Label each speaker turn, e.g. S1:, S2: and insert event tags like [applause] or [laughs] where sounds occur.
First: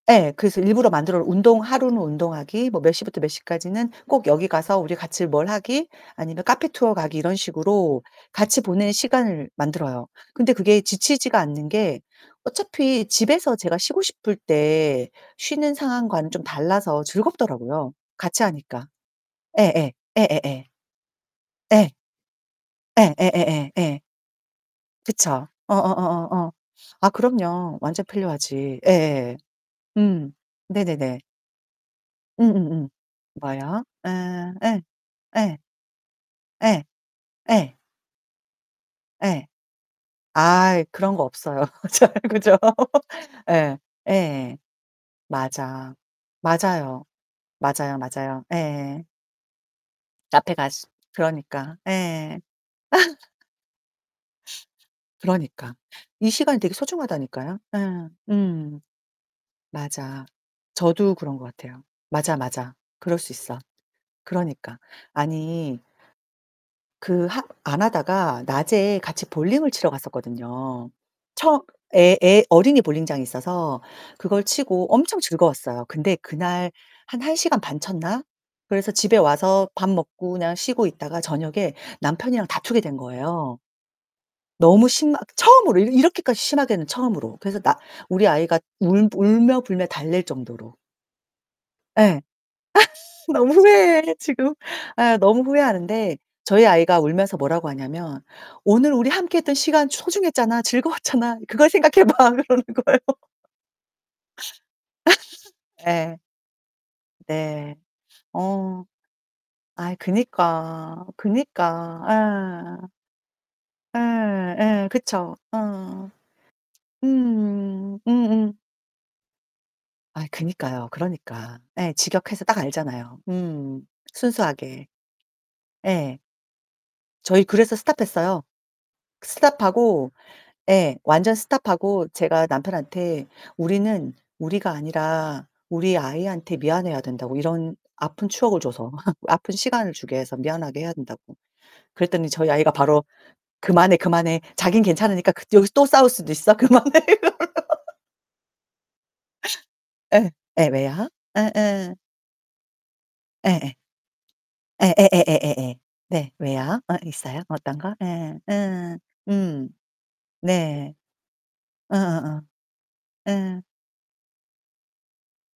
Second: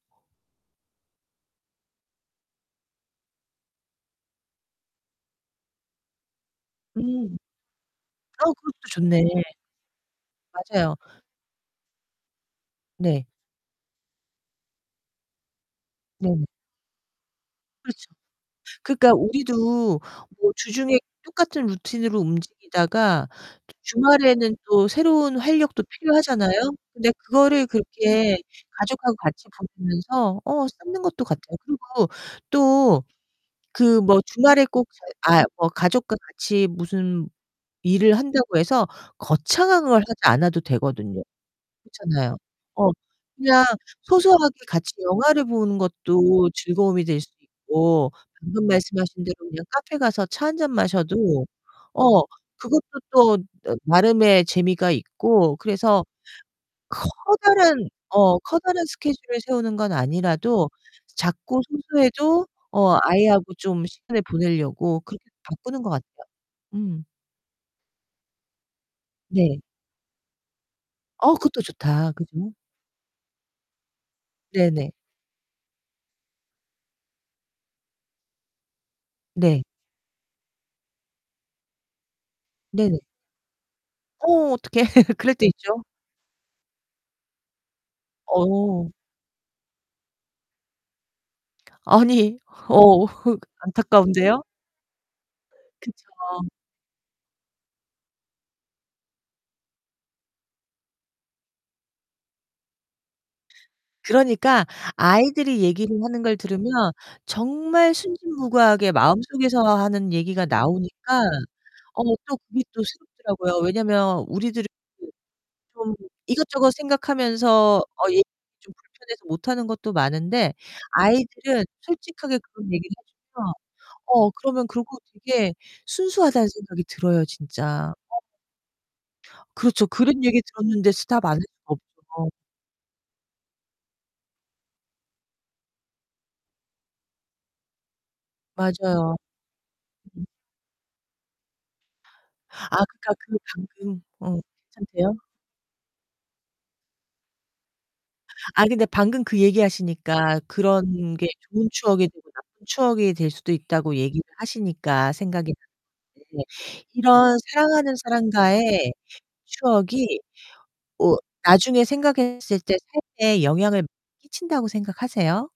S1: 예. 그래서 일부러 만들어 운동 하루는 운동하기 뭐 몇 시부터 몇 시까지는 꼭 여기 가서 우리 같이 뭘 하기 아니면 카페 투어 가기 이런
S2: 음.
S1: 식으로
S2: 어
S1: 같이
S2: 그것도
S1: 보내는
S2: 좋네.
S1: 시간을 만들어요. 근데 그게
S2: 맞아요.
S1: 지치지가 않는 게 어차피
S2: 네.
S1: 집에서 제가 쉬고 싶을 때 쉬는 상황과는 좀
S2: 네네.
S1: 달라서 즐겁더라고요,
S2: 그렇죠.
S1: 같이 하니까.
S2: 그러니까
S1: 예예.
S2: 우리도 뭐
S1: 예예예.
S2: 주중에 똑같은
S1: 예.
S2: 루틴으로
S1: 예
S2: 움직이다가
S1: 예예예 예.
S2: 주말에는 또 새로운
S1: 그쵸?
S2: 활력도
S1: 어어어어어.
S2: 필요하잖아요?
S1: 아
S2: 근데 그거를
S1: 그럼요 완전
S2: 그렇게
S1: 필요하지.
S2: 가족하고
S1: 예예예.
S2: 같이
S1: 음
S2: 보내면서 어 쌓는
S1: 네네네.
S2: 것도 같아요. 그리고
S1: 음음음.
S2: 또
S1: 뭐요?
S2: 그 뭐
S1: 아
S2: 주말에
S1: 예.
S2: 꼭 저희 아
S1: 예.
S2: 뭐 가족과 같이
S1: 예.
S2: 무슨
S1: 예.
S2: 일을 한다고 해서
S1: 예.
S2: 거창한 걸 하지 않아도
S1: 아이 그런
S2: 되거든요.
S1: 거 없어요. [laughs] 잘
S2: 그렇잖아요.
S1: 그죠?
S2: 어 그냥
S1: 예.
S2: 소소하게
S1: 예.
S2: 같이 영화를 보는
S1: 맞아.
S2: 것도 즐거움이
S1: 맞아요.
S2: 될 수
S1: 맞아요,
S2: 있고
S1: 맞아요.
S2: 방금
S1: 예예.
S2: 말씀하신 대로 그냥 카페 가서 차
S1: 카페
S2: 1 잔
S1: 가서
S2: 마셔도
S1: 그러니까
S2: 어
S1: 예.
S2: 그것도 또
S1: [laughs]
S2: 나름의 재미가 있고
S1: 그러니까
S2: 그래서
S1: 이 시간이 되게 소중하다니까요.
S2: 커다란
S1: 예
S2: 어
S1: 음.
S2: 커다란 스케줄을 세우는 건
S1: 맞아
S2: 아니라도
S1: 저도 그런 것
S2: 작고
S1: 같아요. 맞아,
S2: 소소해도
S1: 맞아
S2: 어
S1: 그럴 수
S2: 아이하고
S1: 있어.
S2: 좀 시간을
S1: 그러니까
S2: 보내려고 그렇게
S1: 아니
S2: 바꾸는 것 같아요. 음.
S1: 그 하 안 하다가 낮에 같이
S2: 네.
S1: 볼링을 치러 갔었거든요.
S2: 어,
S1: 처음
S2: 그것도 좋다.
S1: 애 애
S2: 그죠?
S1: 어린이 볼링장이 있어서 그걸 치고
S2: 네네.
S1: 엄청 즐거웠어요. 근데 그날 한 1 시간 반 쳤나? 그래서 집에
S2: 네.
S1: 와서 밥 먹고 그냥 쉬고 있다가 저녁에 남편이랑 다투게 된
S2: 네네.
S1: 거예요.
S2: 어, 어떡해.
S1: 너무 심하
S2: 그럴 때
S1: 처음으로
S2: 있죠.
S1: 이 이렇게까지 심하게는 처음으로. 그래서 나 우리 아이가
S2: 어.
S1: 울 울며 불며 달랠 정도로. 예.
S2: 아니 어
S1: 아
S2: 흑
S1: 너무 후회해
S2: 안타까운데요?
S1: 지금. 아 너무
S2: 그쵸.
S1: 후회하는데 저희 아이가 울면서 뭐라고 하냐면 "오늘 우리 함께했던 시간 소중했잖아, 즐거웠잖아. 그걸 생각해 봐." 그러는 거예요.
S2: 그러니까 아이들이
S1: [laughs]
S2: 얘기를
S1: 예.
S2: 하는 걸 들으면
S1: 네.
S2: 정말
S1: 어.
S2: 순진무구하게 마음속에서
S1: 아이
S2: 하는 얘기가
S1: 그니까,
S2: 나오니까
S1: 그니까.
S2: 어 또 그게 또
S1: 예.
S2: 새롭더라고요. 왜냐면
S1: 예
S2: 우리들은
S1: 예
S2: 그
S1: 그쵸.
S2: 좀
S1: 어.
S2: 이것저것 생각하면서
S1: 음
S2: 어 얘기
S1: 음음.
S2: 좀 불편해서 못하는 것도
S1: 아이
S2: 많은데
S1: 그니까요 그러니까.
S2: 아이들은
S1: 예
S2: 솔직하게
S1: 직역해서 딱
S2: 그런 얘기를
S1: 알잖아요.
S2: 하면서
S1: 음
S2: 어 그러면
S1: 순수하게.
S2: 그러고 되게
S1: 예.
S2: 순수하다는 생각이 들어요,
S1: 저희 그래서
S2: 진짜. 어.
S1: 스탑했어요.
S2: 그렇죠.
S1: 스탑하고
S2: 그런 얘기 들었는데
S1: 예
S2: 스탑 안
S1: 완전
S2: 할 수가
S1: 스탑하고
S2: 없죠.
S1: 제가 남편한테 우리는 우리가 아니라 우리 아이한테 미안해야 된다고 이런 아픈 추억을 줘서
S2: 맞아요.
S1: [laughs] 아픈 시간을 주게
S2: 음.
S1: 해서 미안하게 해야 된다고. 그랬더니 저희 아이가
S2: 아
S1: 바로
S2: 그니까 그
S1: 그만해,
S2: 방금 어
S1: 그만해 자긴
S2: 괜찮대요?
S1: 괜찮으니까 그 여기서 또 싸울 수도 있어 그만해 이러는 거. [laughs]
S2: 아이 근데 방금 그
S1: 예.
S2: 얘기하시니까
S1: 예 왜요?
S2: 그런 게 좋은
S1: 예예.
S2: 추억이 되고 나쁜 추억이 될 수도
S1: 예예.
S2: 있다고 얘기를 하시니까 생각이
S1: 예예예예예예. 네
S2: 나는데
S1: 왜요? 어
S2: 이런
S1: 있어요? 어떤
S2: 사랑하는
S1: 거? 예예.
S2: 사람과의
S1: 으음. 음.
S2: 추억이
S1: 네.
S2: 어 나중에
S1: 어어어.
S2: 생각했을 때 삶에
S1: 예.
S2: 영향을 끼친다고 생각하세요?